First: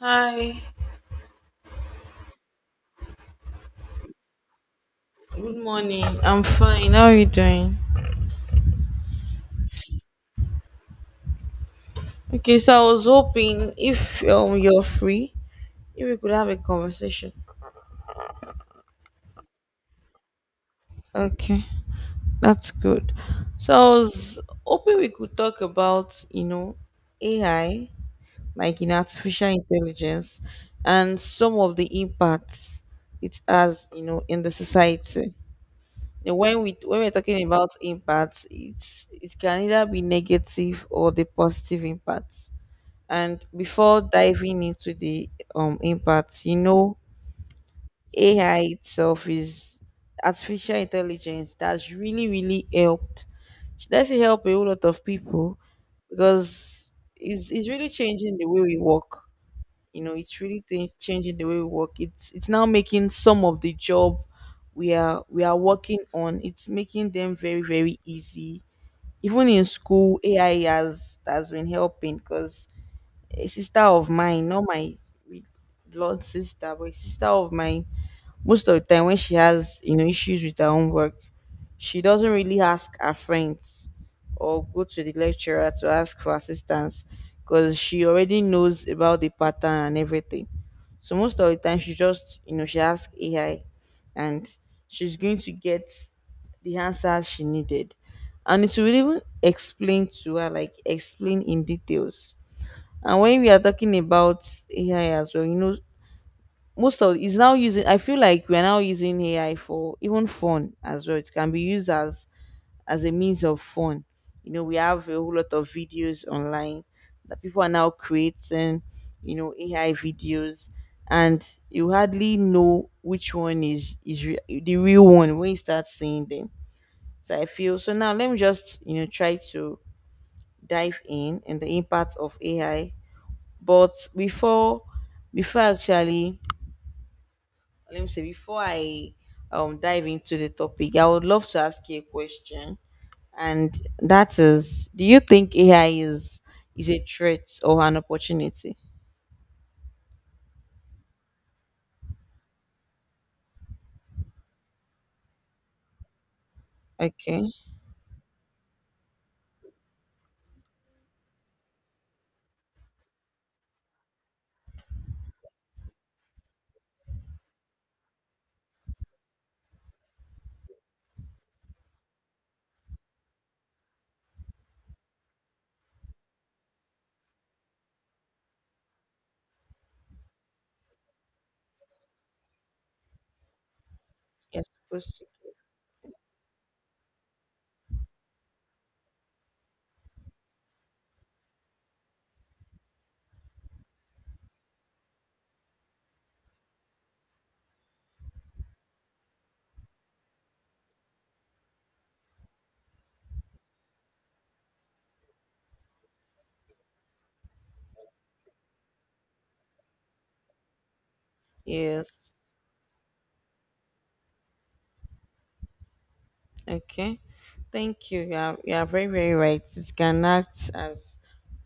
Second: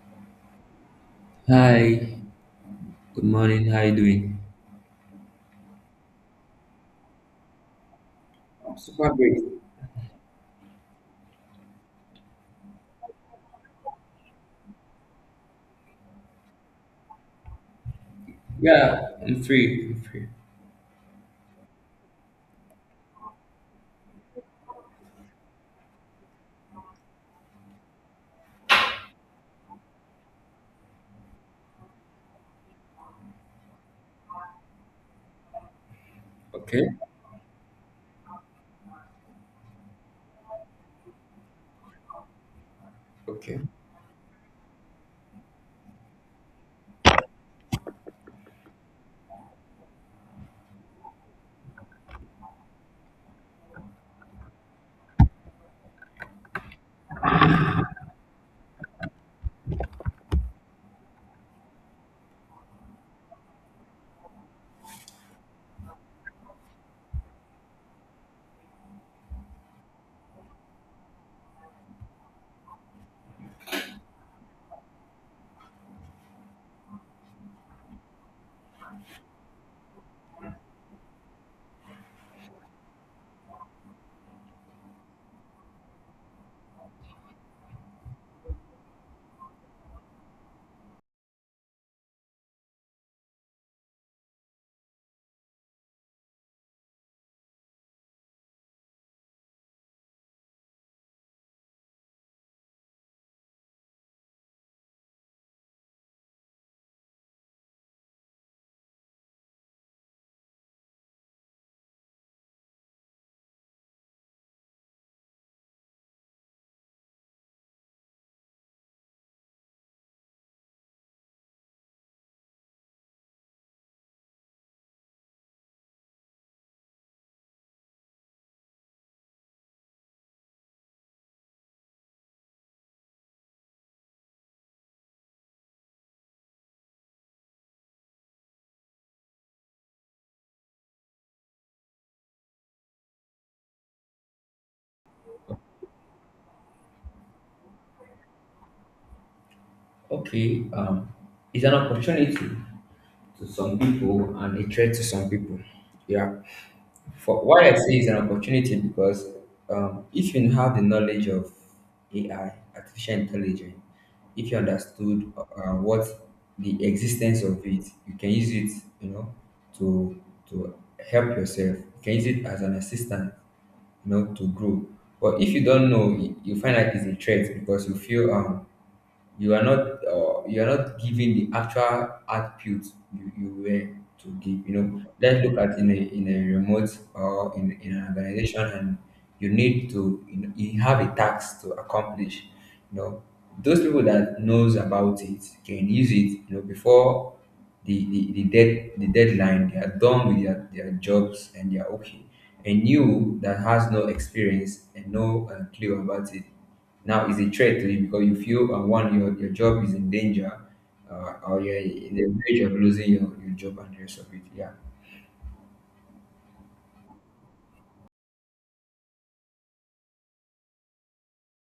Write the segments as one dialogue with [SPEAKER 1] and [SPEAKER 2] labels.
[SPEAKER 1] Hi,
[SPEAKER 2] Hi, good morning. How you doing?
[SPEAKER 1] good morning. I'm fine. How are you doing?
[SPEAKER 2] I'm super great.
[SPEAKER 1] Okay, so I was hoping if you're free, if we could have a conversation.
[SPEAKER 2] Yeah, I'm free.
[SPEAKER 1] Okay, that's good. So I was hoping we could talk about, you know, AI, like in artificial intelligence and some of the impacts it has, you know, in the society. Now, When we
[SPEAKER 2] Okay,
[SPEAKER 1] when we're talking about impacts, it can either be negative or the positive impacts. And
[SPEAKER 2] okay,
[SPEAKER 1] before diving into the impact, you know, AI itself is artificial intelligence that's really, really helped. Should I say help a whole lot of people because it's really changing the way we work. You know, it's really changing the way we work. It's now making some of the job we are working on. It's making them very very easy. Even in school, AI has been helping because a sister of mine, not my blood sister, but a sister of mine. Most of the time, when she has issues with her own work, she doesn't really ask her friends or go to the lecturer to ask for assistance because she already knows about the pattern and everything. So most of the time, she just she asks AI, and she's going to get the answers she needed, and it will even explain to her, like explain in details. And when we are talking about AI as well, you know, most of it's now using. I feel like we are now using AI for even fun as well. It can be used as a means of fun. You know, we have a whole lot of videos online that people are now creating. You know, AI videos, and you hardly know which one is the real one when you start seeing them. So I feel so now. Let me just try to dive in and the impact of AI, but before actually, let me say before I dive into the topic, I would love to ask you a question. And that is, do you think AI is a threat or an opportunity?
[SPEAKER 2] okay. Um, it's an opportunity to some people and a threat to some people. Yeah. For
[SPEAKER 1] Okay.
[SPEAKER 2] why I say it's an opportunity, because if you have the knowledge of AI, artificial intelligence, if you understood what the existence of it, you can use it, you know, to to help yourself. You can use it as an assistant, you know, to grow. But if you don't know, you find that it's a threat because you feel you are not giving the actual output you were to
[SPEAKER 1] Yes.
[SPEAKER 2] give, you know.
[SPEAKER 1] Proceed.
[SPEAKER 2] Let's look at, in a remote, or in an organization, and you need to, you know, you have a task to accomplish, you know. Those people that knows about it can use it, you know. Before the deadline, they are done with their jobs and they are okay, and you that has no experience and no clue about it, now it's a threat to you because you feel one, your job is in danger, or you're in the
[SPEAKER 1] Yes.
[SPEAKER 2] verge of losing your job and the rest of it. Yeah.
[SPEAKER 1] Okay. Thank you. You are very, very right. It can act as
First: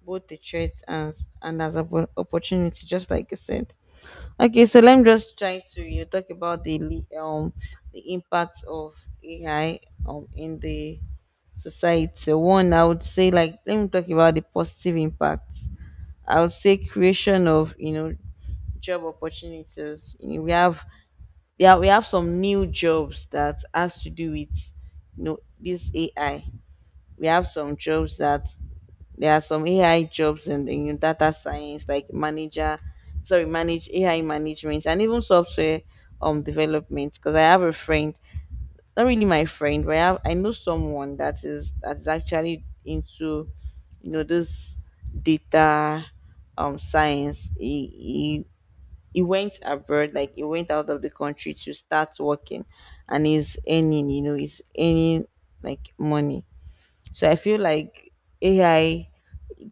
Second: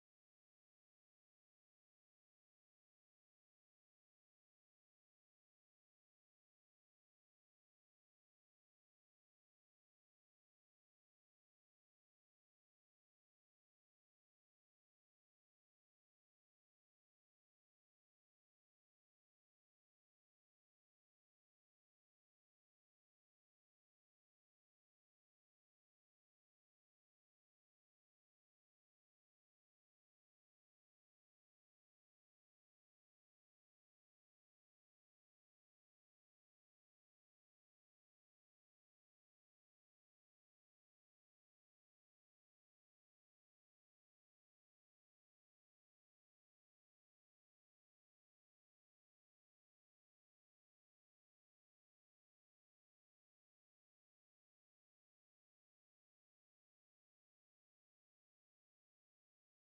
[SPEAKER 1] both a threat and as an opportunity, just like you said. Okay, so let me just try to, you know, talk about the the impact of AI in the society. One, I would say, like let me talk about the positive impacts. I would say creation of, you know, job opportunities. You know, we have, yeah, we have some new jobs that has to do with, you know, this AI. We have some jobs that there are some AI jobs in data science, like manager, sorry, manage AI management, and even software development. Because I have a friend, not really my friend, but I have, I know someone that is actually into, you know, this data science. He went abroad, like he went out of the country to start working, and he's earning, you know, he's earning like money. So I feel like AI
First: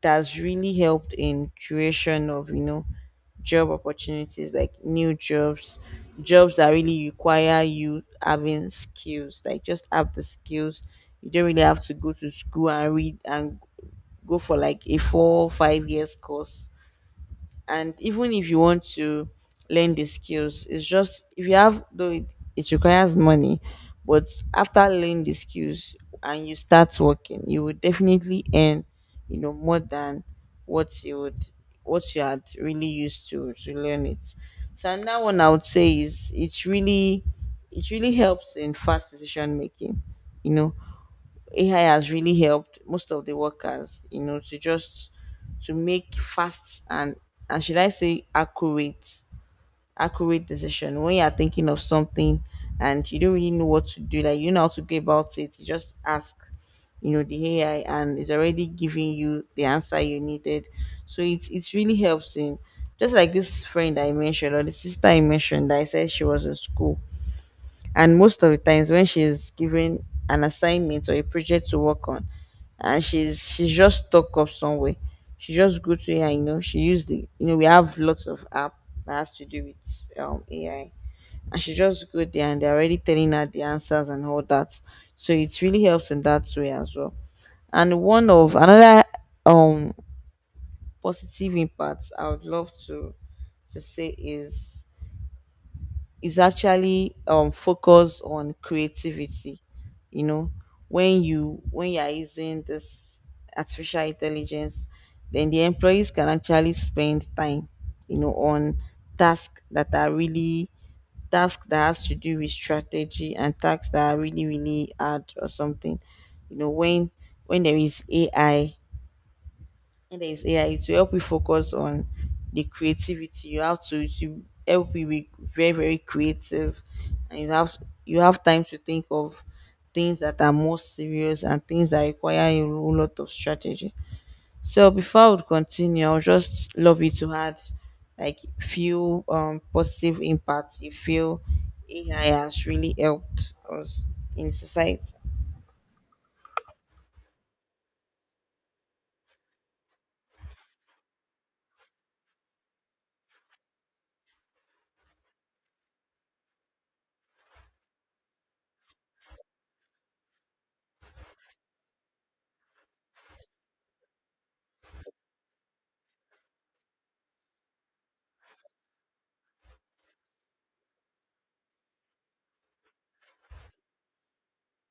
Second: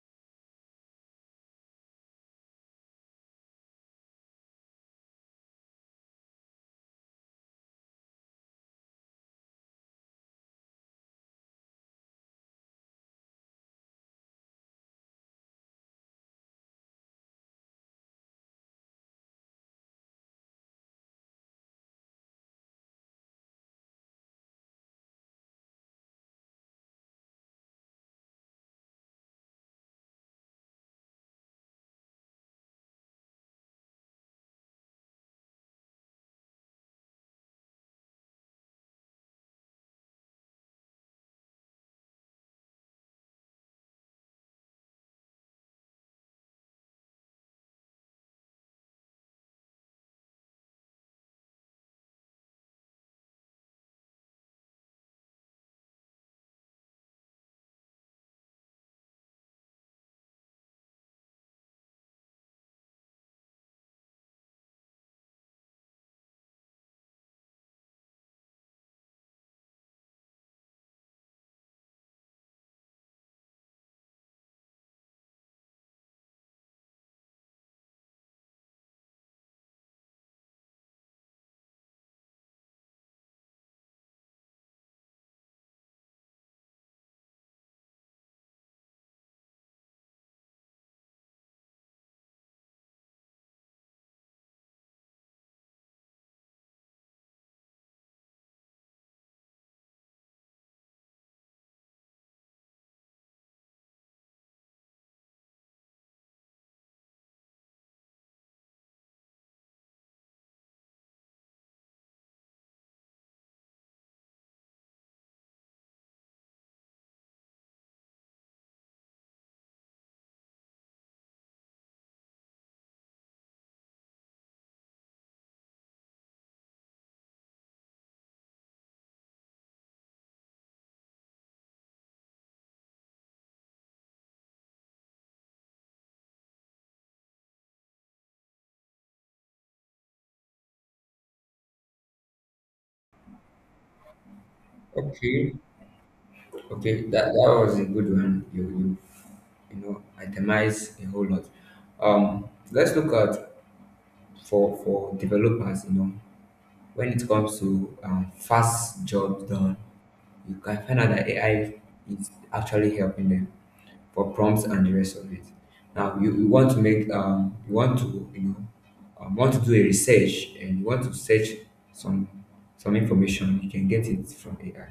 [SPEAKER 1] that's really helped in creation of, you know, job opportunities, like new jobs, jobs that really require you having skills, like just have the skills. You don't really have to go to school and read and go for like a four or five years course. And even if you want to learn the skills, it's just if you have though it requires money. But after learning the skills and you start working, you will definitely earn, you know, more than what you would, what you had really used to learn it. So another one I would say is it's really, it really helps in fast decision making. You know, AI has really helped most of the workers, you know, to just to make fast and should I say accurate, accurate decision. When you are thinking of something and you don't really know what to do, like you know how to go about it, you just ask, you know, the AI, and it's already giving you the answer you needed. So it's really helps in, just like this friend I mentioned or the sister I mentioned that I said she was in school, and most of the times when she's given an assignment or a project to work on and she's just stuck up somewhere, she just go to AI. You know, she used the, you know, we have lots of app that has to do with AI. And she just go there, and they're already telling her the answers and all that. So it really helps in that way as well. And one of another um positive impacts I would love to say is actually focused on creativity. You know, when you, when you are using this artificial intelligence, then the employees can actually spend time, you know, on tasks that are really tasks that has to do with strategy, and tasks that are really really hard or something. You know, when there is ai, and there is AI to help you focus on the creativity, you have to help you be very very creative, and you have, you have time to think of things that are more serious and things that require a whole lot of strategy. So before I would continue, I would just love you to add like few positive impacts you feel AI has really helped us in society.
[SPEAKER 2] Okay, okay, that was a good one. You know, itemize a whole lot. Let's look at, for developers, you know, when it comes to fast jobs done, you can find out that AI is actually helping them for prompts and the rest of it. Now, you want to make, you want to, you know, want to do a research, and you want to search some some information, you can get it from AI,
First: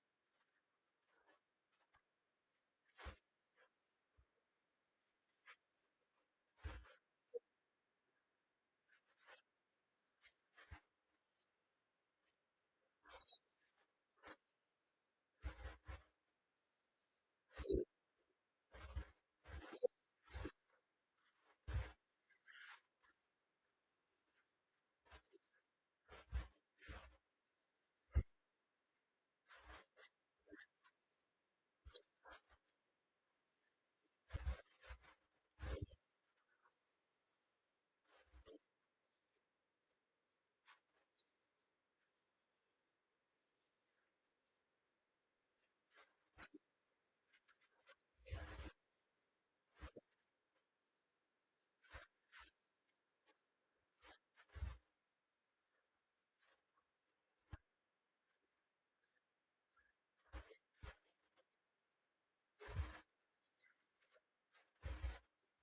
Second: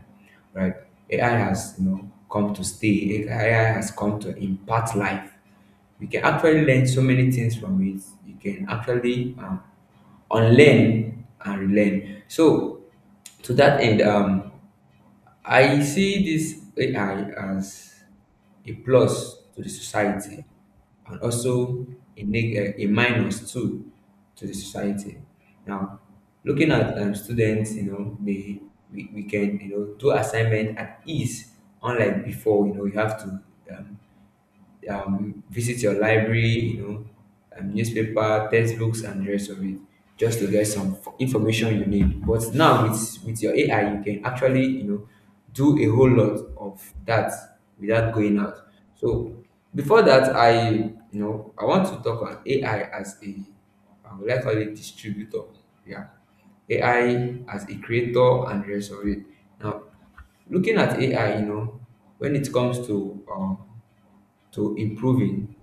[SPEAKER 2] right? AI has, you know, come to stay. AI has come to impart life. You can actually learn so many things from it. You can actually unlearn and relearn. So to that end, I see this AI as a plus to the society, and also a a minus too to the society. Now, looking at students, you know, they we can, you know, do assignment at ease, unlike before. You know, you have to um, visit your library, you know, newspaper, textbooks, and the rest of it, just to get some information you need. But now, with your AI, you can actually, you know, do a whole lot of that without going out. So before that, I you know, I want to talk on AI as a, I would like to call it, distributor. Yeah, AI as a creator and the rest of it. Now, looking at AI, you know, when it comes to improving,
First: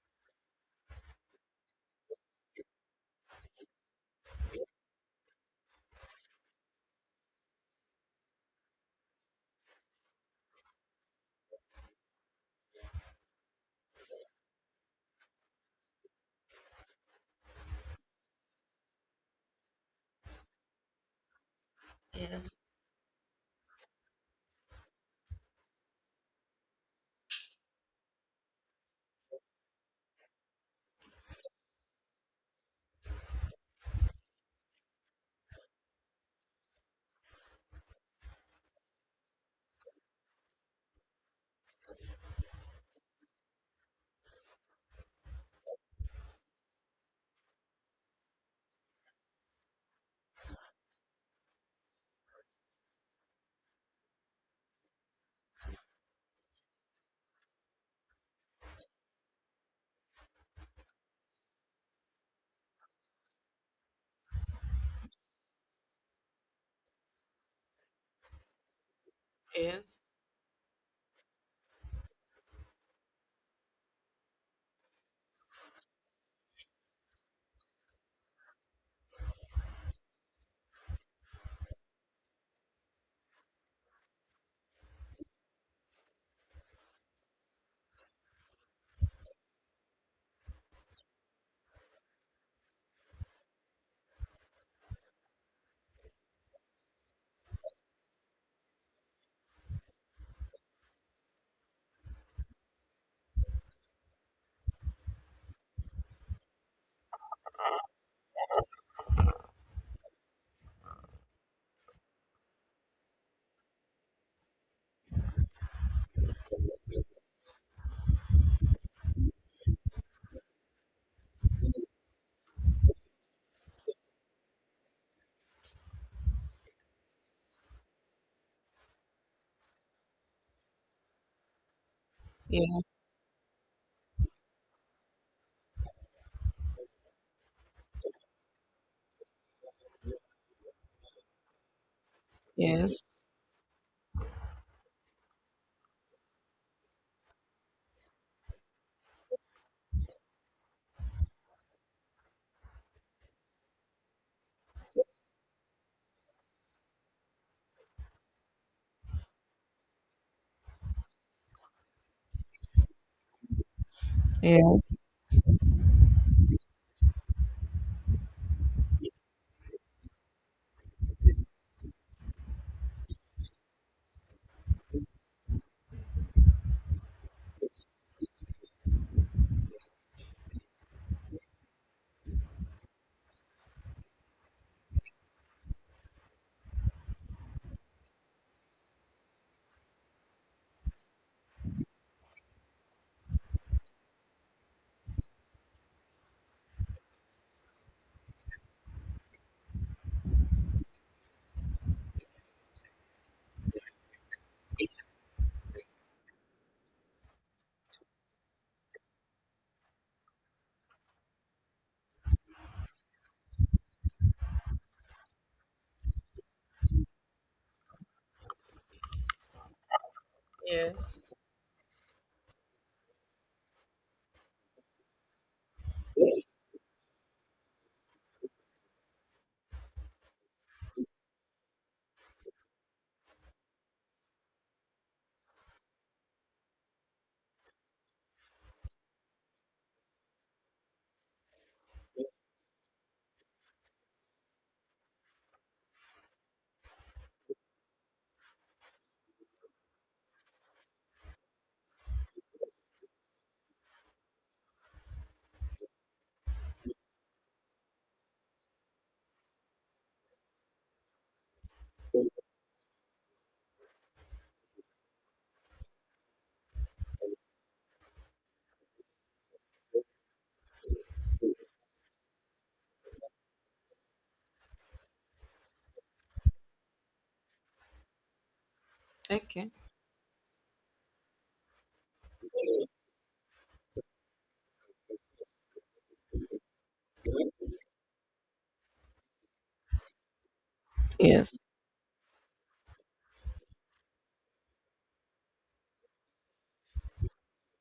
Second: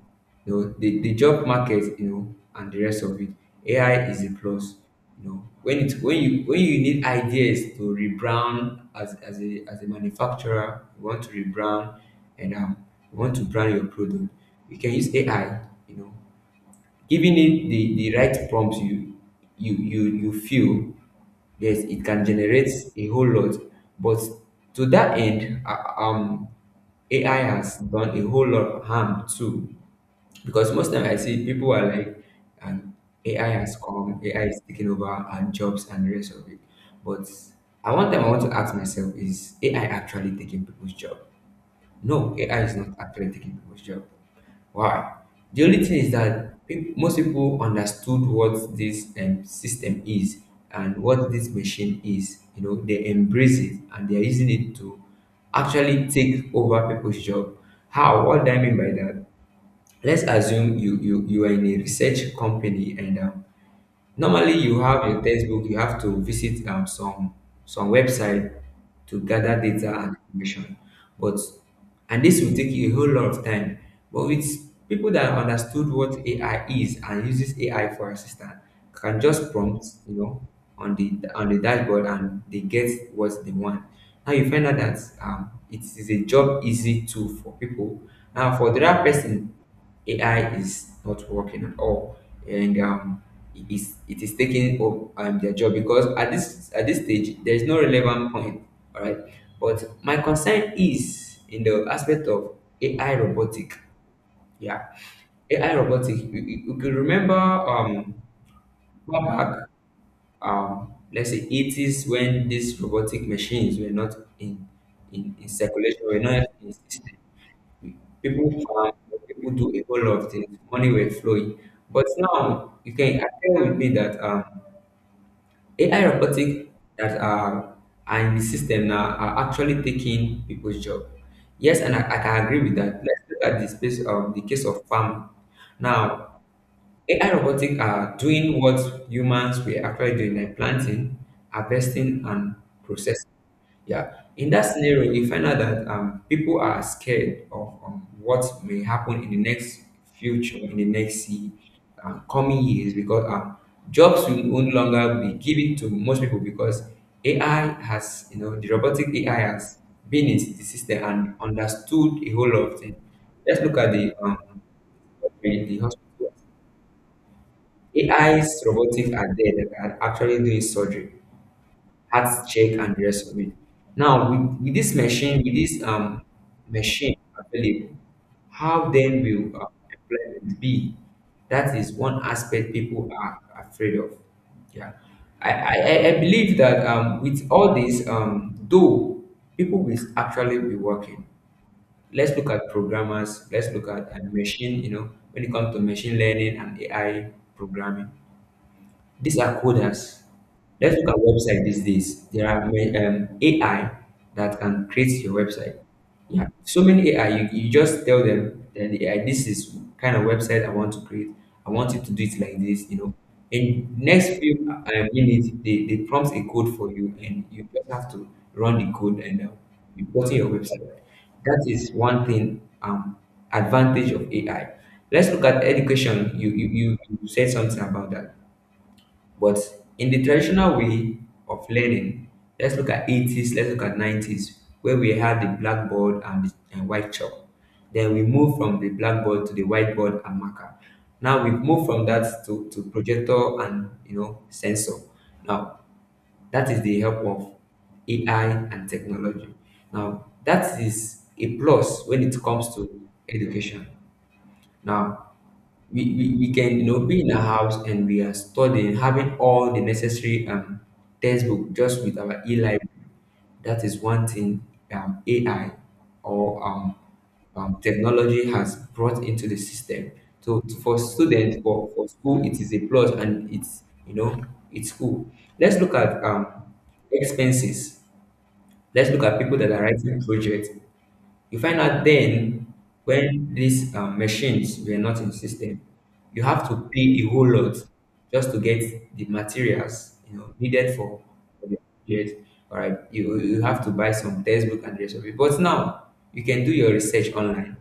[SPEAKER 2] you know, the job market, you know, and the rest of it, AI is a plus, you know. When it when you need ideas to rebrand, as a manufacturer, you want to rebrand, and you want to brand your product, you can use AI, you know, giving it the right prompts, you you feel, yes, it can
[SPEAKER 1] Yes.
[SPEAKER 2] generate a whole lot. But to that end, AI has done a whole lot of harm too, because most time I see people are like, and AI has come, AI is taking over, and jobs and the rest of it. But at one time I want to ask myself, is AI actually taking people's job? No, AI is not actually taking people's job. Why? The only thing is that most people understood what this system is and what this machine is. You know, they embrace it and they are using it to actually take over people's job. How? What do I mean by that? Let's assume you are in a research company, and normally you have your textbook. You have to visit some website to gather data
[SPEAKER 1] Yes.
[SPEAKER 2] and information. But, and this will take you a whole lot of time. But with people that understood what AI is and uses AI for assistant, can just prompt, you know, on the dashboard, and they get what they want. Now you find out that it is a job easy tool for people. Now, for the other person, AI is not working at all, and it is taking up their job, because at this stage there is no relevant point. All right, but my concern is in the aspect of AI robotic. Yeah, AI robotic. You could remember, far back, let's say 80s, when these robotic machines were not in in circulation, were not in system. People farm, people do a whole lot of things, money were flowing. But now you can agree with me that AI robotic that are, are in the system now are actually taking people's job. Yes, and I can agree with
[SPEAKER 1] Yeah.
[SPEAKER 2] that. Let's look at the case of farming. Now, AI robotic are doing what humans were actually doing, like planting, harvesting, and
[SPEAKER 1] Yes.
[SPEAKER 2] processing. Yeah, in that scenario, you find out that people are scared of what may happen in the next future, in the next coming years, because jobs will no longer be given to most people because AI has, you know, the robotic AI has been in the system and understood a whole lot of things. Let's look at the
[SPEAKER 1] Yes.
[SPEAKER 2] in the hospital. AI's robotics are there that are actually doing surgery, heart check, and the rest of it. Now, with this machine available, how then will employment be? That is one aspect people are afraid of. Yeah, I believe that with all this, though, people will actually be working. Let's look at programmers. Let's look at machine. You know, when it comes to machine learning and AI programming, these are coders. Let's look at website these days. There are AI that can create your website. Yeah, so many AI. You just tell them that the AI, this is kind of website I want to create. I want it to do it like this, you know. In next few minutes, they prompt a code for you, and you just have to run the code, and you put in your website.
[SPEAKER 1] Yes.
[SPEAKER 2] That is one thing. Advantage of AI. Let's look at education. You you said something about that. But in the traditional way of learning, let's look at 80s, let's look at 90s, where we had the blackboard and and white chalk. Then we moved from the blackboard to the whiteboard and marker. Now we've moved from that to projector and, you know, sensor. Now that is the help of AI and technology. Now that is a plus when it comes to education. Now we can, you know, be in a house and we are studying, having all the necessary textbook, just with our e-library. That is one thing AI, or technology, has brought into the system. So for students, for school, it is a plus, and it's, you know, it's cool. Let's look at expenses. Let's look at people that
[SPEAKER 1] Okay.
[SPEAKER 2] are writing projects. You find out, then, when these machines were not in system, you have to pay a whole lot just to get the materials, you know, needed
[SPEAKER 1] Yes.
[SPEAKER 2] for the project. All right, you have to buy some textbook and the rest of it. But now you can do your research online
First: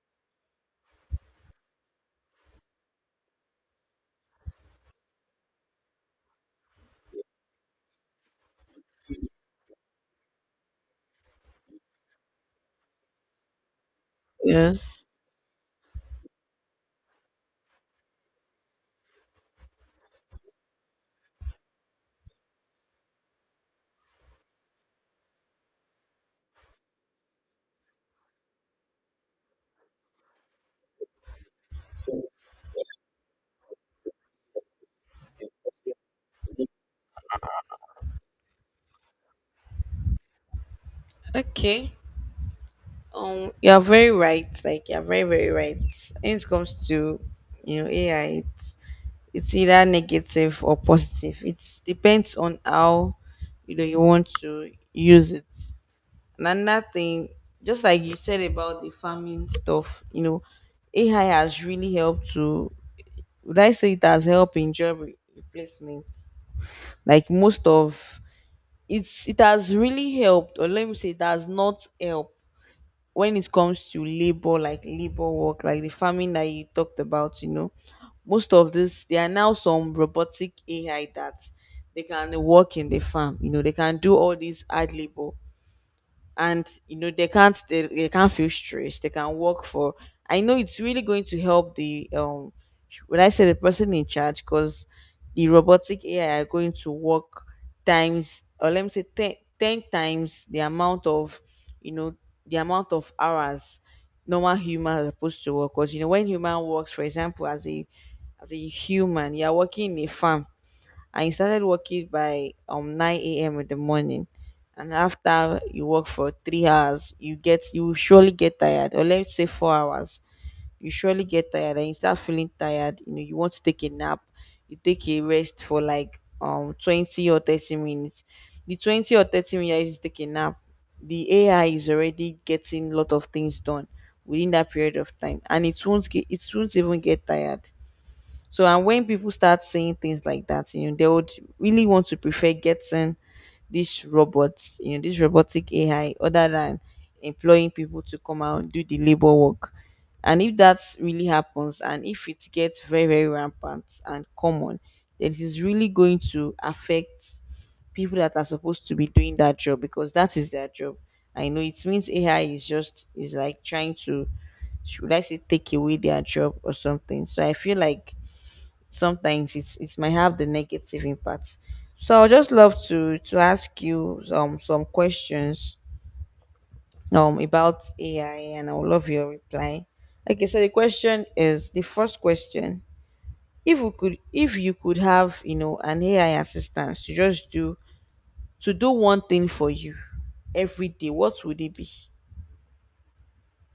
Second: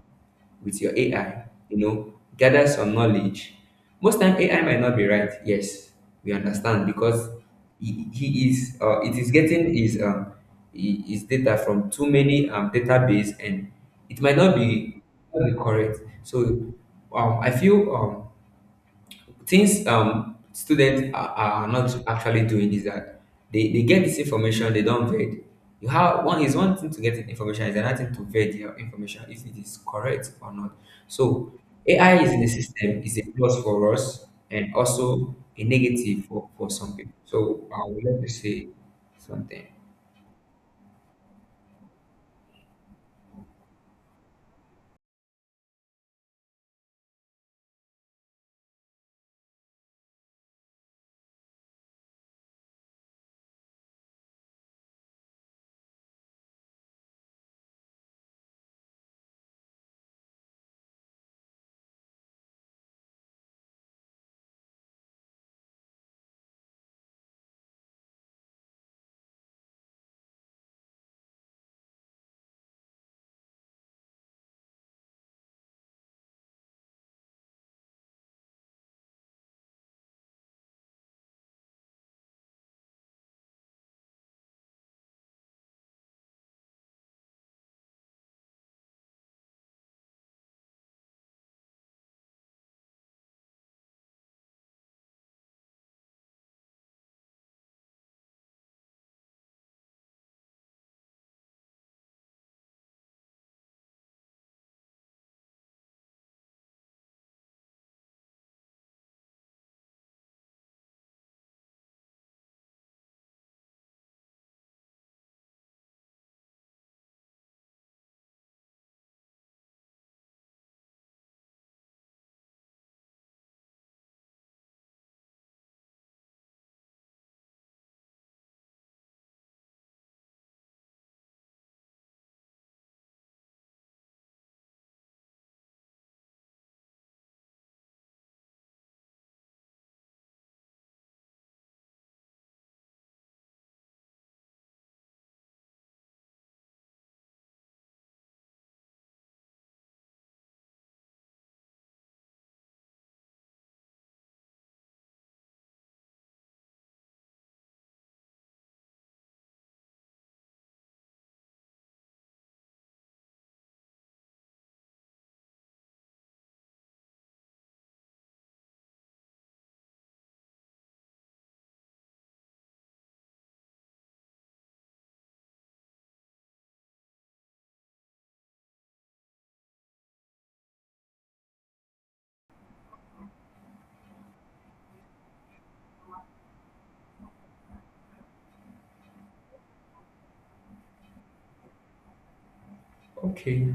[SPEAKER 2] with your AI, you know, gather some knowledge. Most time AI might not be right. Yes, we understand, because he is it is getting his data from too many database, and it might not be,
[SPEAKER 1] Yes.
[SPEAKER 2] not be correct. So I feel things students are not actually doing is that they get this information, they don't vet. You have one is one thing to get information, is another thing to vet your information if it is correct or not. So AI is in the system is a plus for us and also a negative for some people, so I would like to say something.
[SPEAKER 1] Okay. You're very right. Like you're very, very right. When it comes to, you know, AI, it's either negative or positive. It depends on how, you know, you want to use it. And another thing, just like you said about the farming stuff, you know, AI has really helped to, would I say it has helped in job replacement. Like most of it's it has really helped, or let me say it has not helped when it comes to labor, like labor work, like the farming that you talked about. You know, most of this, there are now some robotic ai that they can work in the farm. You know, they can do all this hard labor, and you know they can't, they can't feel stressed. They can work for, I know it's really going to help the when I say the person in charge, because the robotic ai are going to work times, or let me say 10, 10 times the amount of, you know, the amount of hours normal human are supposed to work. Because you know when human works, for example, as a human, you are working in a farm, and you started working by 9 a.m. in the morning, and after you work for three hours, you get, you will surely get tired, or let's say four hours, you surely get tired, and you start feeling tired. You know, you want to take a nap, you take a rest for like 20 or 30 minutes. The 20 or 30 minutes is taking nap, the ai is already getting a lot of things done within that period of time, and it won't get, it won't even get tired. So and when people start saying things like that, you know, they would really want to prefer getting these robots, you know, this robotic AI other than employing people to come out and do the labor work. And if that really happens, and if it gets very, very rampant and common, then it is really going to affect people that are supposed to be doing that job, because that is their job. I know it means AI is just is like trying to, should I say, take away their job or something. So I feel like sometimes it's it might have the negative impact. So I would just love to ask you some questions about AI, and I would love your reply. Okay, so the question is the first question. If we could, if you could have, you know, an AI assistant to just do to do one thing for you every day, what would it be?
[SPEAKER 2] Okay,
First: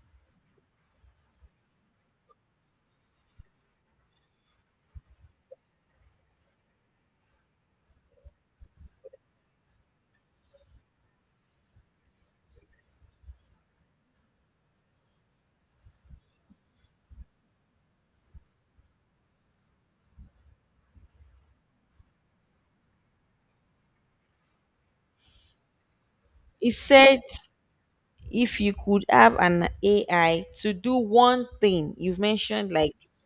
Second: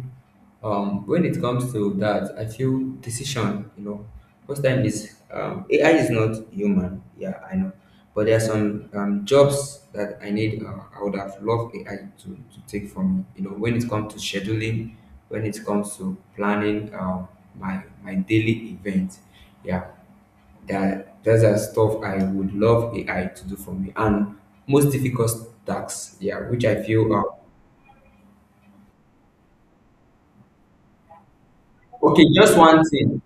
[SPEAKER 2] when it comes to that, I feel decision, you know, most time is, AI is not human. Yeah, I know, but there are some jobs that I need, I would have loved AI to take from me, you know, when it comes to scheduling, when it comes to planning, my daily events. Yeah, that's the stuff I would love AI to do for me, and most difficult tasks, yeah, which
[SPEAKER 1] It
[SPEAKER 2] I feel,
[SPEAKER 1] said if you could have an AI to do one thing, you've
[SPEAKER 2] okay, just
[SPEAKER 1] mentioned
[SPEAKER 2] one
[SPEAKER 1] like
[SPEAKER 2] thing.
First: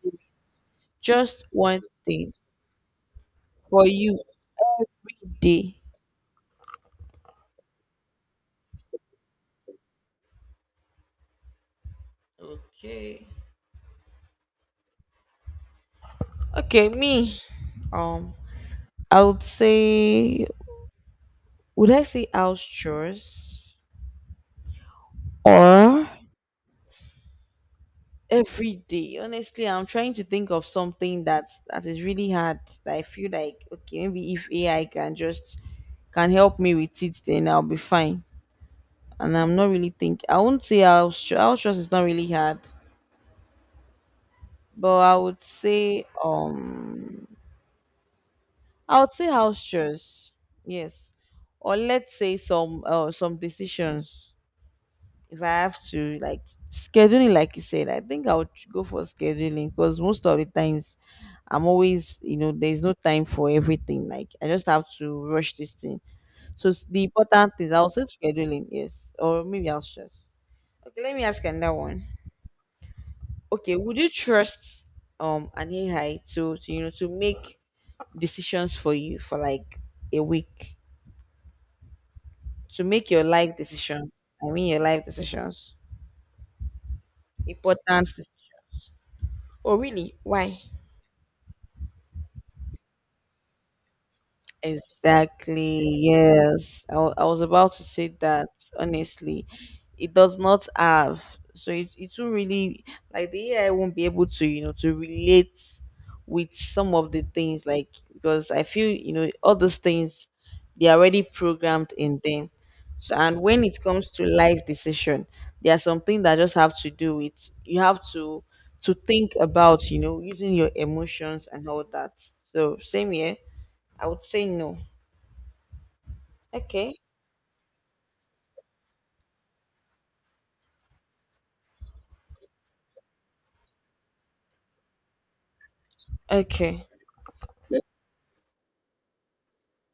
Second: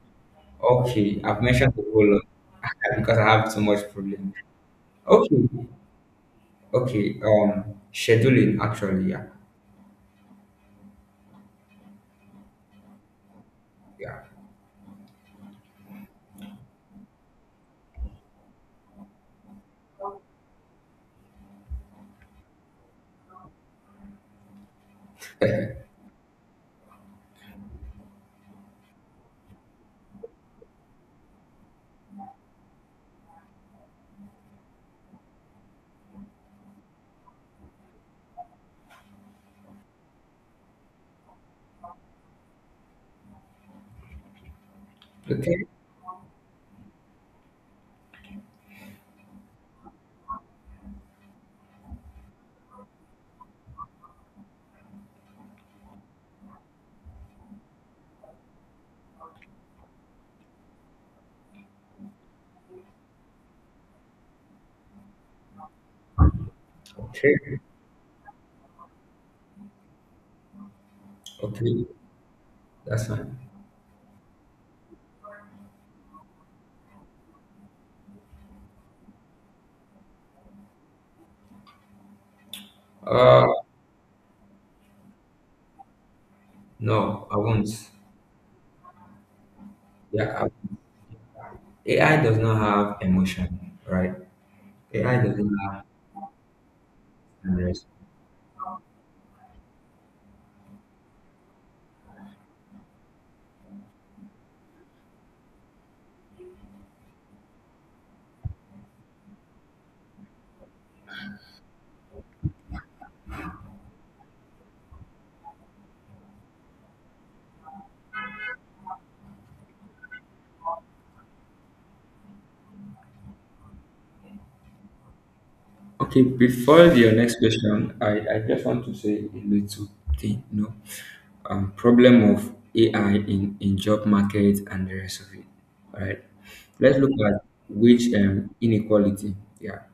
[SPEAKER 2] Okay, I've
[SPEAKER 1] just
[SPEAKER 2] mentioned
[SPEAKER 1] one
[SPEAKER 2] the whole lot.
[SPEAKER 1] thing.
[SPEAKER 2] Because I have too much
[SPEAKER 1] For you
[SPEAKER 2] problem.
[SPEAKER 1] every
[SPEAKER 2] Okay,
[SPEAKER 1] day?
[SPEAKER 2] okay. Scheduling actually, yeah,
[SPEAKER 1] Okay.
[SPEAKER 2] yeah.
[SPEAKER 1] Okay, me. Um, I would say, would I say house chores or every day? Honestly, I'm trying to think of something that that is really hard. That I feel like, okay, maybe if AI can just can help me with it, then I'll be fine. And I'm not really think. I won't say house chores. House chores is not really hard, but
[SPEAKER 2] Okay,
[SPEAKER 1] I would say house chores, yes, or let's say some decisions. If I have to like scheduling, like you said, I think I would go for scheduling because most of the times I'm always, there's no time for everything. Like I just have to rush this thing. So the important
[SPEAKER 2] okay,
[SPEAKER 1] thing, I'll say scheduling, yes, or maybe I'll just. Okay, let me ask another
[SPEAKER 2] okay.
[SPEAKER 1] one.
[SPEAKER 2] That's fine.
[SPEAKER 1] Okay, would you trust an AI to to make decisions for you for like a week? To make your
[SPEAKER 2] Uh,
[SPEAKER 1] life decision. I mean your life decisions.
[SPEAKER 2] no, I won't.
[SPEAKER 1] Important decisions. Oh really?
[SPEAKER 2] Yeah,
[SPEAKER 1] Why?
[SPEAKER 2] I- AI does not have emotion, right? AI doesn't
[SPEAKER 1] Exactly.
[SPEAKER 2] have
[SPEAKER 1] Yes. I was about to
[SPEAKER 2] memories.
[SPEAKER 1] say that, honestly. It does not have. So it will really, like, the AI won't be able to, to relate with some of the things, like, because I feel, all those things, they're already programmed in them. So, and when it comes to life decision, there's something that just have to do with, you have to think about, using your emotions and all that. So, same here. I would say no.
[SPEAKER 2] Okay, before
[SPEAKER 1] Okay.
[SPEAKER 2] your next question, I just want to say a little thing. No, problem of AI in job market and the rest of it. All right.
[SPEAKER 1] Okay.
[SPEAKER 2] Let's look at wage, inequality. Yeah,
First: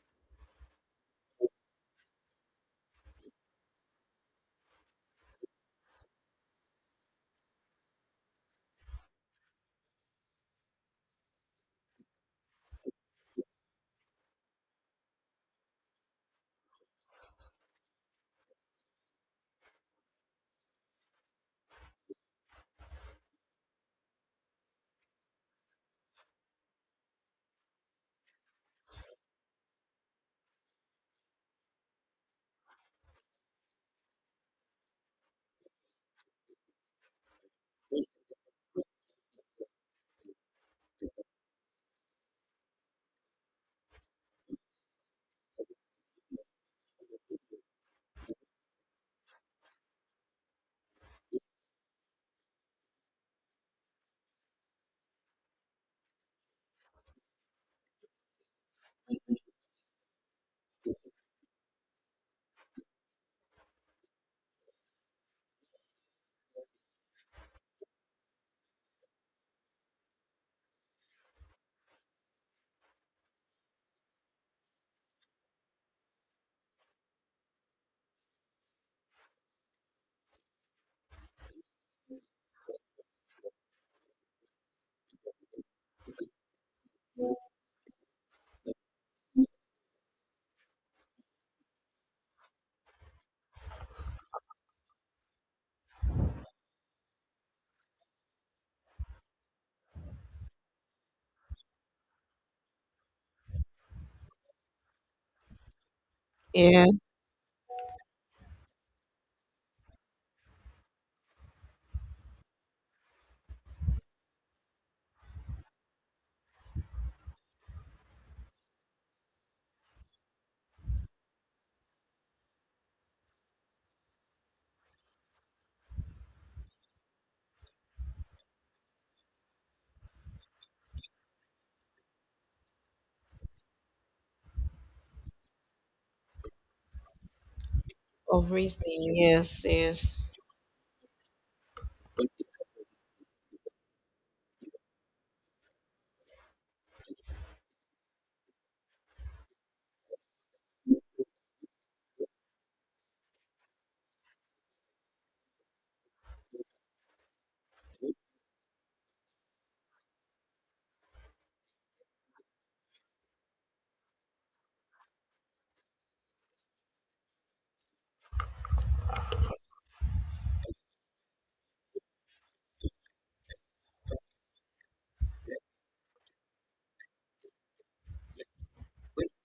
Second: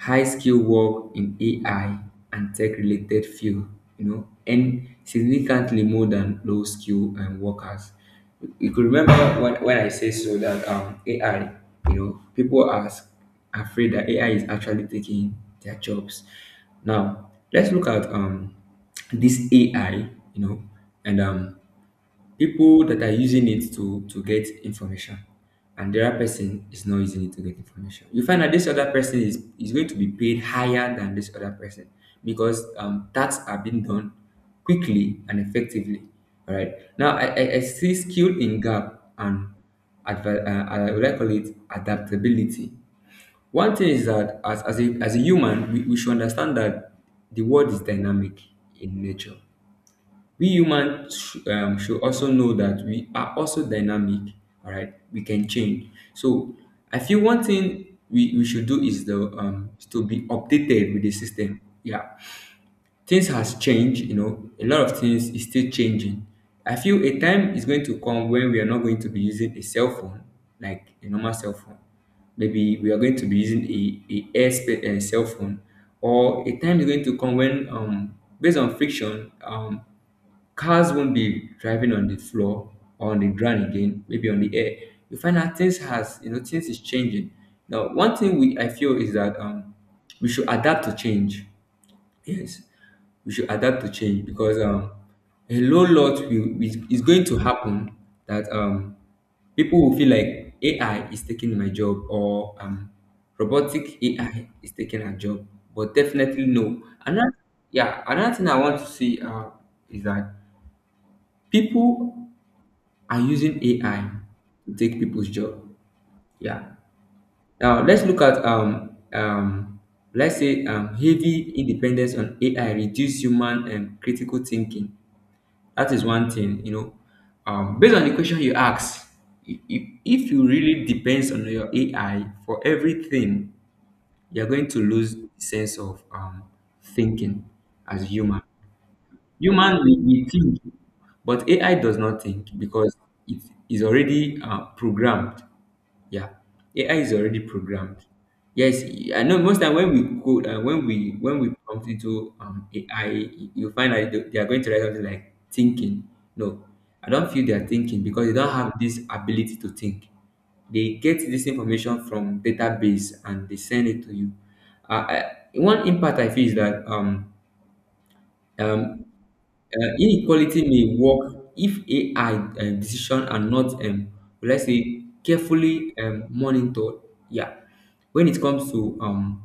[SPEAKER 2] high skill work in AI and tech related field, you know, and significantly more than low skill workers. You could remember when I say so that AI, you know, people are afraid that AI is actually taking their jobs. Now, let's look at this AI, you know, and people that are using it to get information, and the other person is not using it to get information. You find that this other person is going to be paid higher than this other person because tasks are being done quickly and effectively. All right, now I see skill in gap and would I call it adaptability. One thing is that as a human, we should understand that the world is dynamic in nature. We humans should also know that we are also dynamic. All right, we can change. So I feel one thing we should do is the is to be updated with the system. Yeah, things has changed, you know, a lot of things is still changing. I feel a time is going to come when we are not going to be using a cell phone like a normal cell phone. Maybe we are going to be using a airspace a cell phone. Or a time is going to come when based on friction, cars won't be driving on the floor or on the ground again, maybe on the air. You find out things has, you know, things is changing. Now, one thing we I feel is that we should adapt to change. Yes, we should adapt to change because a whole lot will is going to happen, that people will feel like AI is taking my job, or robotic AI is taking our job, but definitely no.
[SPEAKER 1] Yes.
[SPEAKER 2] Another, yeah, another thing I want to see, is that people are using AI to take people's job. Yeah, now let's look at let's say heavy independence on AI reduce human and critical thinking. That is one thing, you know. Based on the question you ask, if you really depends on your AI for everything, you're going to lose the sense of thinking as human.
[SPEAKER 1] Of reasoning. Yes.
[SPEAKER 2] Human, we
[SPEAKER 1] Yes.
[SPEAKER 2] think, but AI does not think because it is already programmed. Yeah, AI is already programmed. Yes, I know. Most time when we code, when we prompt into AI, you find that they are going to write something like thinking. No, I don't feel they are thinking because they don't have this ability to think. They get this information from database and they send it to you. Uh, I, one impact I feel is that um, inequality may work if AI decision are not will I say carefully monitored. Yeah, when it comes to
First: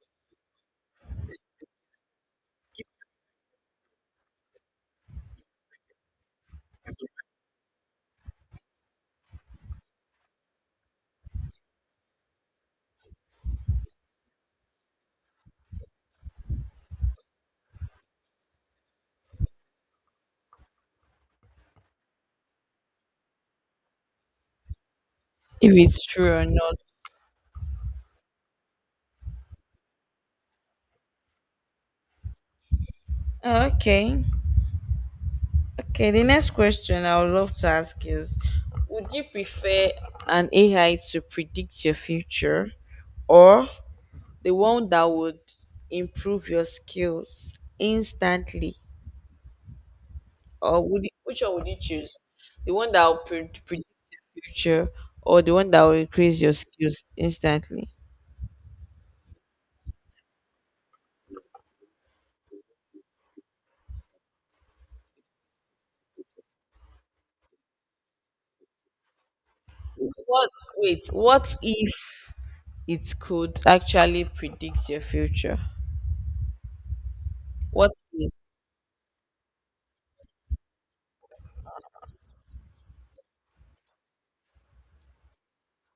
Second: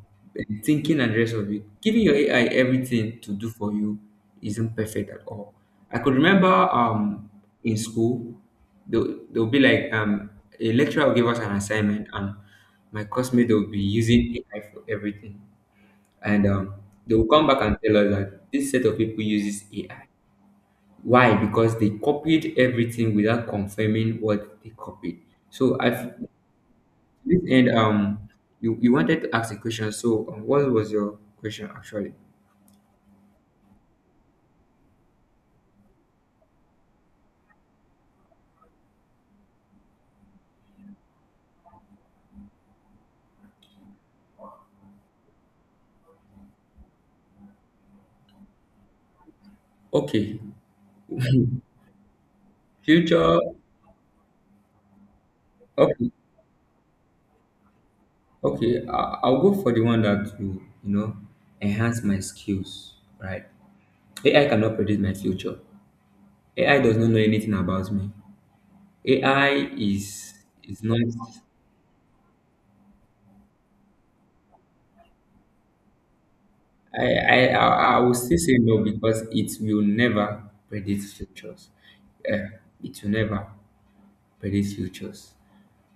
[SPEAKER 2] thinking and the rest of it, giving your AI everything to do for you isn't perfect at all. I could remember in school they'll be like a lecturer will give us an assignment, and my classmate will be using AI for everything, and they will come back and tell us that this set of people uses AI. Why? Because they copied everything without confirming what they copied.
[SPEAKER 1] If
[SPEAKER 2] So
[SPEAKER 1] it's true or not.
[SPEAKER 2] this end, you, you wanted to ask a question. So what was your question actually?
[SPEAKER 1] Okay. Okay. The next question I would love to ask is, would you prefer an AI to predict your future, or the one that would improve your skills instantly?
[SPEAKER 2] Okay,
[SPEAKER 1] Or would you, which one would you choose? The one that will
[SPEAKER 2] future.
[SPEAKER 1] predict your future, or the one that will
[SPEAKER 2] Okay,
[SPEAKER 1] increase your skills instantly?
[SPEAKER 2] okay. I'll go for the one that will, you know, enhance my skills. Right? AI cannot predict my future. AI does not know anything about me. AI is
[SPEAKER 1] What,
[SPEAKER 2] is not
[SPEAKER 1] wait, what if it could actually predict your future?
[SPEAKER 2] I, I I
[SPEAKER 1] What
[SPEAKER 2] I will still
[SPEAKER 1] if?
[SPEAKER 2] say no because it will never predict futures. Uh, it will never predict futures.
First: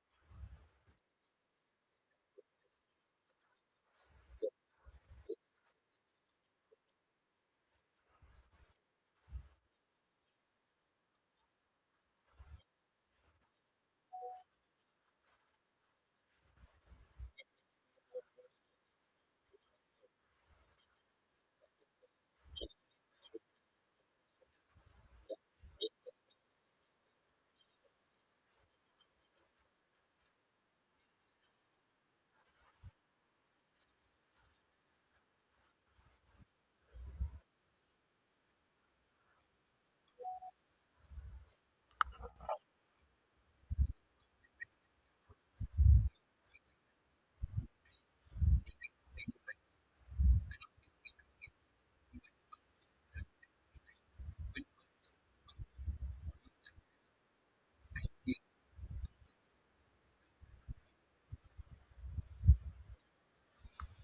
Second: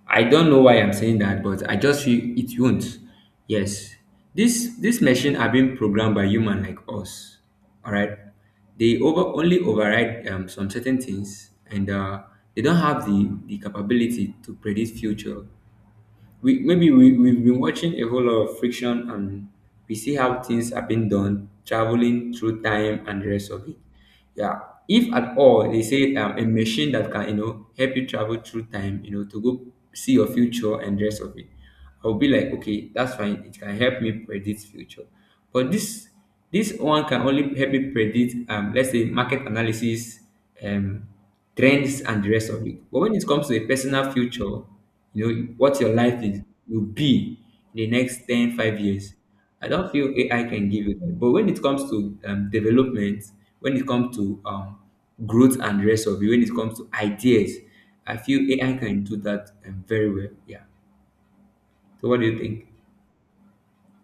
[SPEAKER 2] I don't know why I'm saying that, but I just feel it won't. Yes, this machine are being programmed by human like us. All right, they over only override some certain things, and they don't have the capability to predict future. We, maybe we've been watching a whole lot of friction, and we see how things have been done, traveling through time and the rest of it. Yeah, if at all they say a machine that can, you know, help you travel through time, you know, to go see your future and the rest of it, I'll be like, okay, that's fine, it can help me predict future. But this one can only help me predict, let's say, market analysis, um, trends, and the rest of it. But when it comes to a personal future, you know, what your life is, will be in the next 10 5 years, I don't feel AI can give you that. But when it comes to development, when it comes to growth and the rest of it, when it comes to ideas, I feel AI can do that very well. Yeah. So what do you think?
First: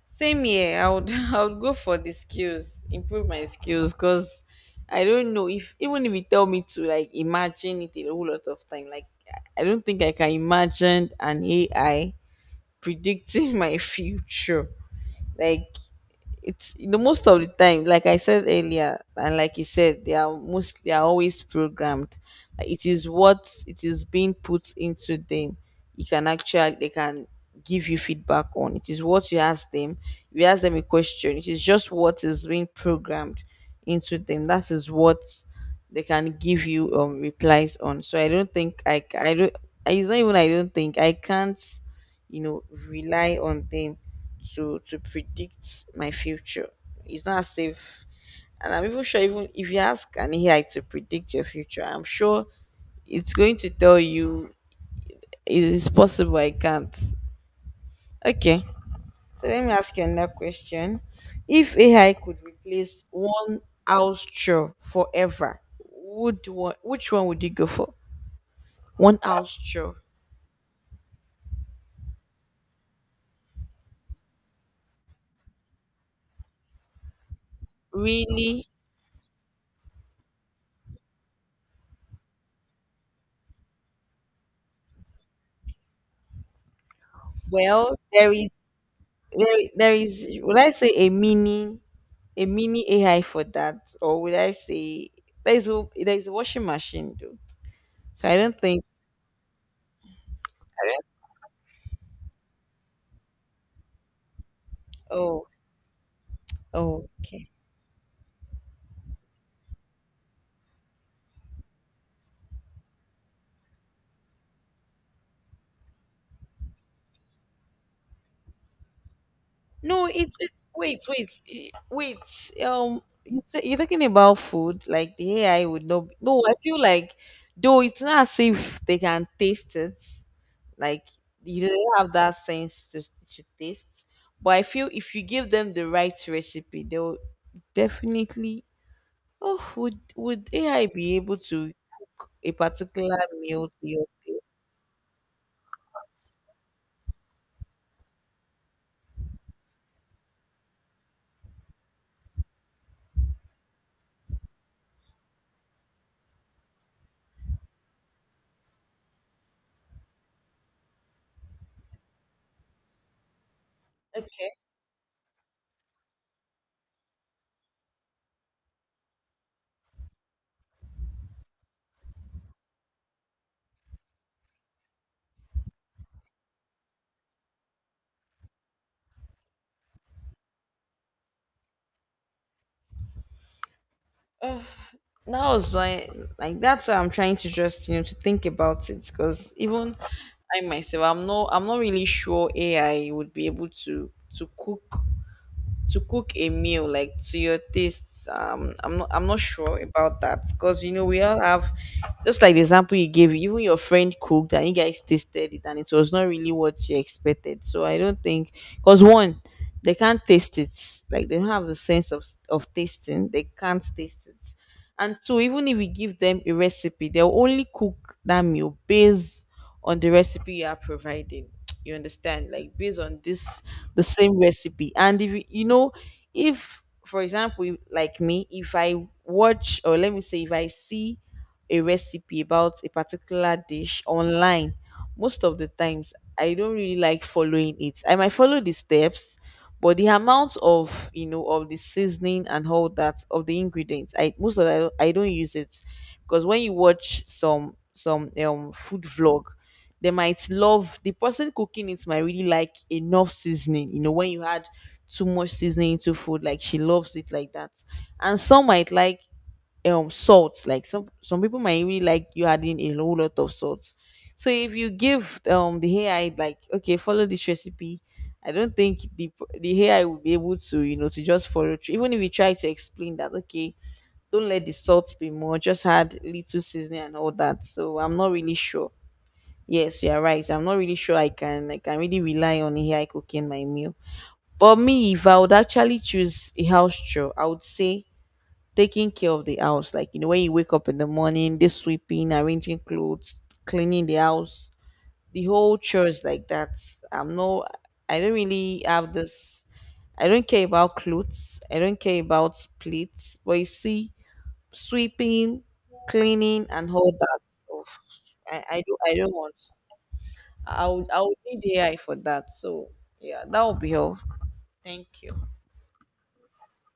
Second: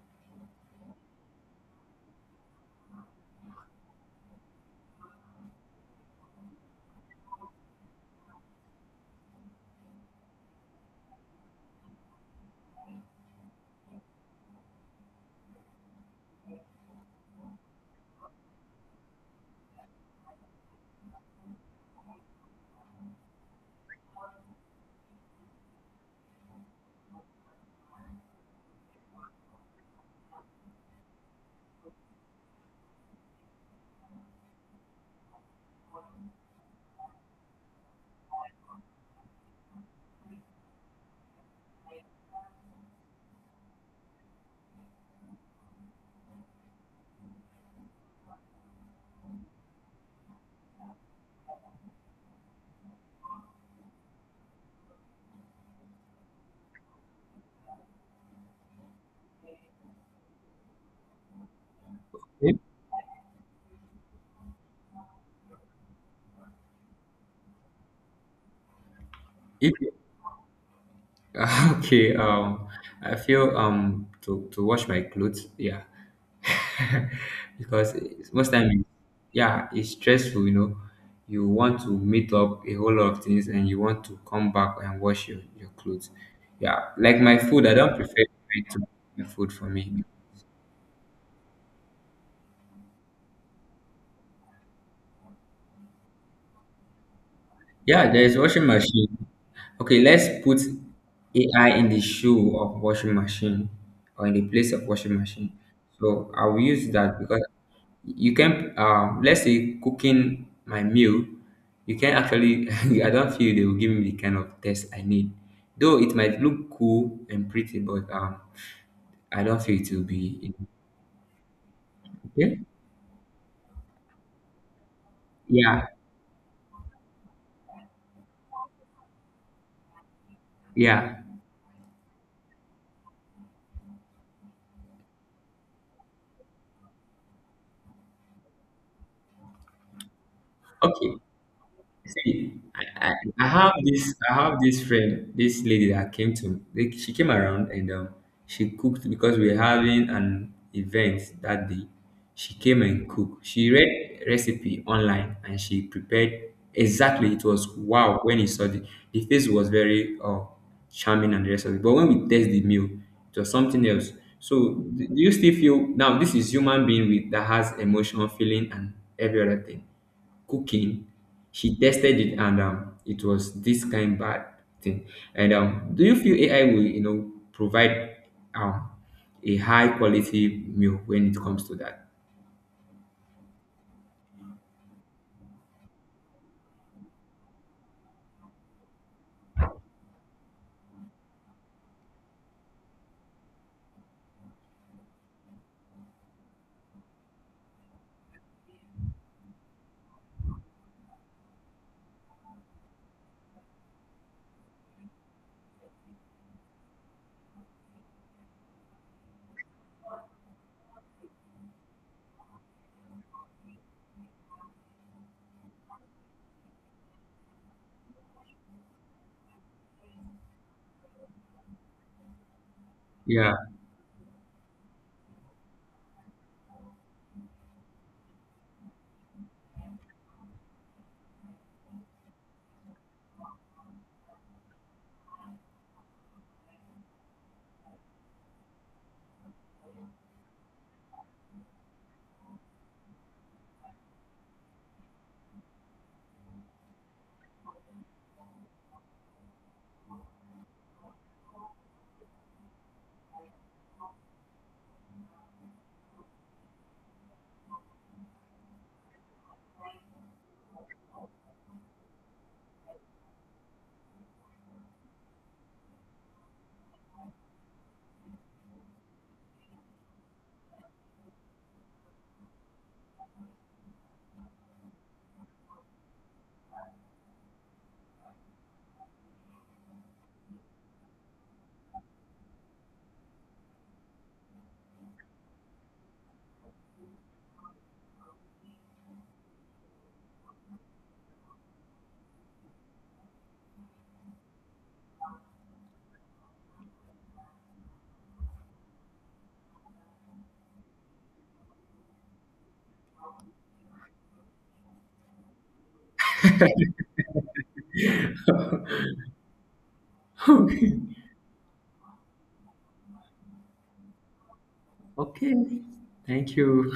[SPEAKER 1] Same here, I would, I would go for the skills, improve my skills, because I don't know if, even if you tell me to like imagine it a whole lot of time, like, I don't think I can imagine an AI predicting my future. Like, it's most of the time like I said earlier, and like you said, they are most, they are always programmed. Like, it is what it is being put into them. You can actually, they can give you feedback on, it is what you ask them. If you ask them a question, it is just what is being programmed into them, that is what they can give you replies on. So I don't think I don't, it's not even, I don't think I can't, rely on them to predict my future. It's not as if, and I'm even sure, even if you ask an AI to predict your future, I'm sure it's going to tell you it is possible. I can't. Okay, so let me ask you another question. If AI could replace one house chore forever, would one, which one would you go for? One house
[SPEAKER 2] If
[SPEAKER 1] chore.
[SPEAKER 2] Okay, I feel to wash my clothes, yeah, because it's- most
[SPEAKER 1] Really?
[SPEAKER 2] time, yeah, it's stressful. You know, you want to meet up a whole lot of things, and you want to come back and wash your clothes. Yeah, like my food, I
[SPEAKER 1] Well,
[SPEAKER 2] don't prefer
[SPEAKER 1] there is,
[SPEAKER 2] to my food
[SPEAKER 1] there,
[SPEAKER 2] for
[SPEAKER 1] there
[SPEAKER 2] me.
[SPEAKER 1] is, would I say a mini AI for that, or would I say there is there is a washing machine though?
[SPEAKER 2] Yeah, there
[SPEAKER 1] So
[SPEAKER 2] is
[SPEAKER 1] I don't
[SPEAKER 2] washing
[SPEAKER 1] think.
[SPEAKER 2] machine. Okay, let's put AI in the shoe of washing machine or in the place of washing
[SPEAKER 1] Oh,
[SPEAKER 2] machine. So I will use
[SPEAKER 1] oh,
[SPEAKER 2] that because
[SPEAKER 1] okay.
[SPEAKER 2] you can, let's say cooking my meal, you can actually, I don't feel they will give me the kind of test I need. Though it might look cool and pretty, but I don't feel it will
[SPEAKER 1] No, it's it,
[SPEAKER 2] be.
[SPEAKER 1] eh, wait.
[SPEAKER 2] Okay?
[SPEAKER 1] You say, you're talking about food, like the AI would
[SPEAKER 2] Yeah,
[SPEAKER 1] not No, I feel like though it's not as if they can taste it, like
[SPEAKER 2] yeah.
[SPEAKER 1] you don't have that sense to taste. But I feel if you give them the right recipe, they'll definitely. Oh, would AI
[SPEAKER 2] Okay.
[SPEAKER 1] be able to cook a
[SPEAKER 2] See,
[SPEAKER 1] particular meal to your
[SPEAKER 2] I
[SPEAKER 1] taste?
[SPEAKER 2] have this friend, this lady that came to, like, she came around and she cooked because we are having an event that day. She came and cooked. She read recipe online and she prepared exactly. It was wow when he saw the face was very, charming and the rest of it. But when we taste the meal, it was something else.
[SPEAKER 1] Okay,
[SPEAKER 2] So do you still feel now this is human being with that has emotional feeling and every other thing cooking, she tested it and it was this kind bad thing, and do you feel AI will, you know, provide um a high quality meal when it comes to that?
[SPEAKER 1] that was why, like, that's why I'm trying to just to think about it, because even I myself, I'm not really sure AI would be able to cook, to cook a meal like to your tastes. I'm not, I'm not sure about that, because you know we all have, just like the example you gave, even your friend cooked and you guys tasted it and it was not really what you expected. So I don't think, because one, they can't taste it, like they don't have the sense of tasting, they can't taste it. And so even if we give them a recipe, they'll only cook that meal based on the recipe you are providing. You understand? Like based on
[SPEAKER 2] Yeah.
[SPEAKER 1] this the same recipe. And if you if for example, like me, if I watch, or let me say if I see a recipe about a particular dish online, most of the times I don't really like following it. I might follow the steps, but the amount of, of the seasoning and all that, of the ingredients, I most of the, I don't use it, because when you watch some food vlog, they might love, the person cooking it might really like enough seasoning. You know when you add too much seasoning into food, like she loves it like that, and some might like salt, like some people might really like you adding a whole lot of salt. So if you give the AI like okay follow this recipe, I don't think the AI will be able to, to just follow through, even if you try to explain that okay, don't let the salt be more, just add little seasoning and all that. So I'm not really sure. Yes, you're right, I'm not really sure I can, I can really rely on AI cooking my meal. But me, if I would actually choose a house chore, I would say taking care of the house. Like, you know, when you wake up in the morning, this sweeping, arranging clothes, cleaning the house, the whole chores like that. I'm no, I don't really have this. I don't care about clothes. I don't care about plates. But you see, sweeping, cleaning, and all that stuff. I don't want. I would need AI for that. So yeah, that would be all. Thank you.
[SPEAKER 2] Okay, thank you.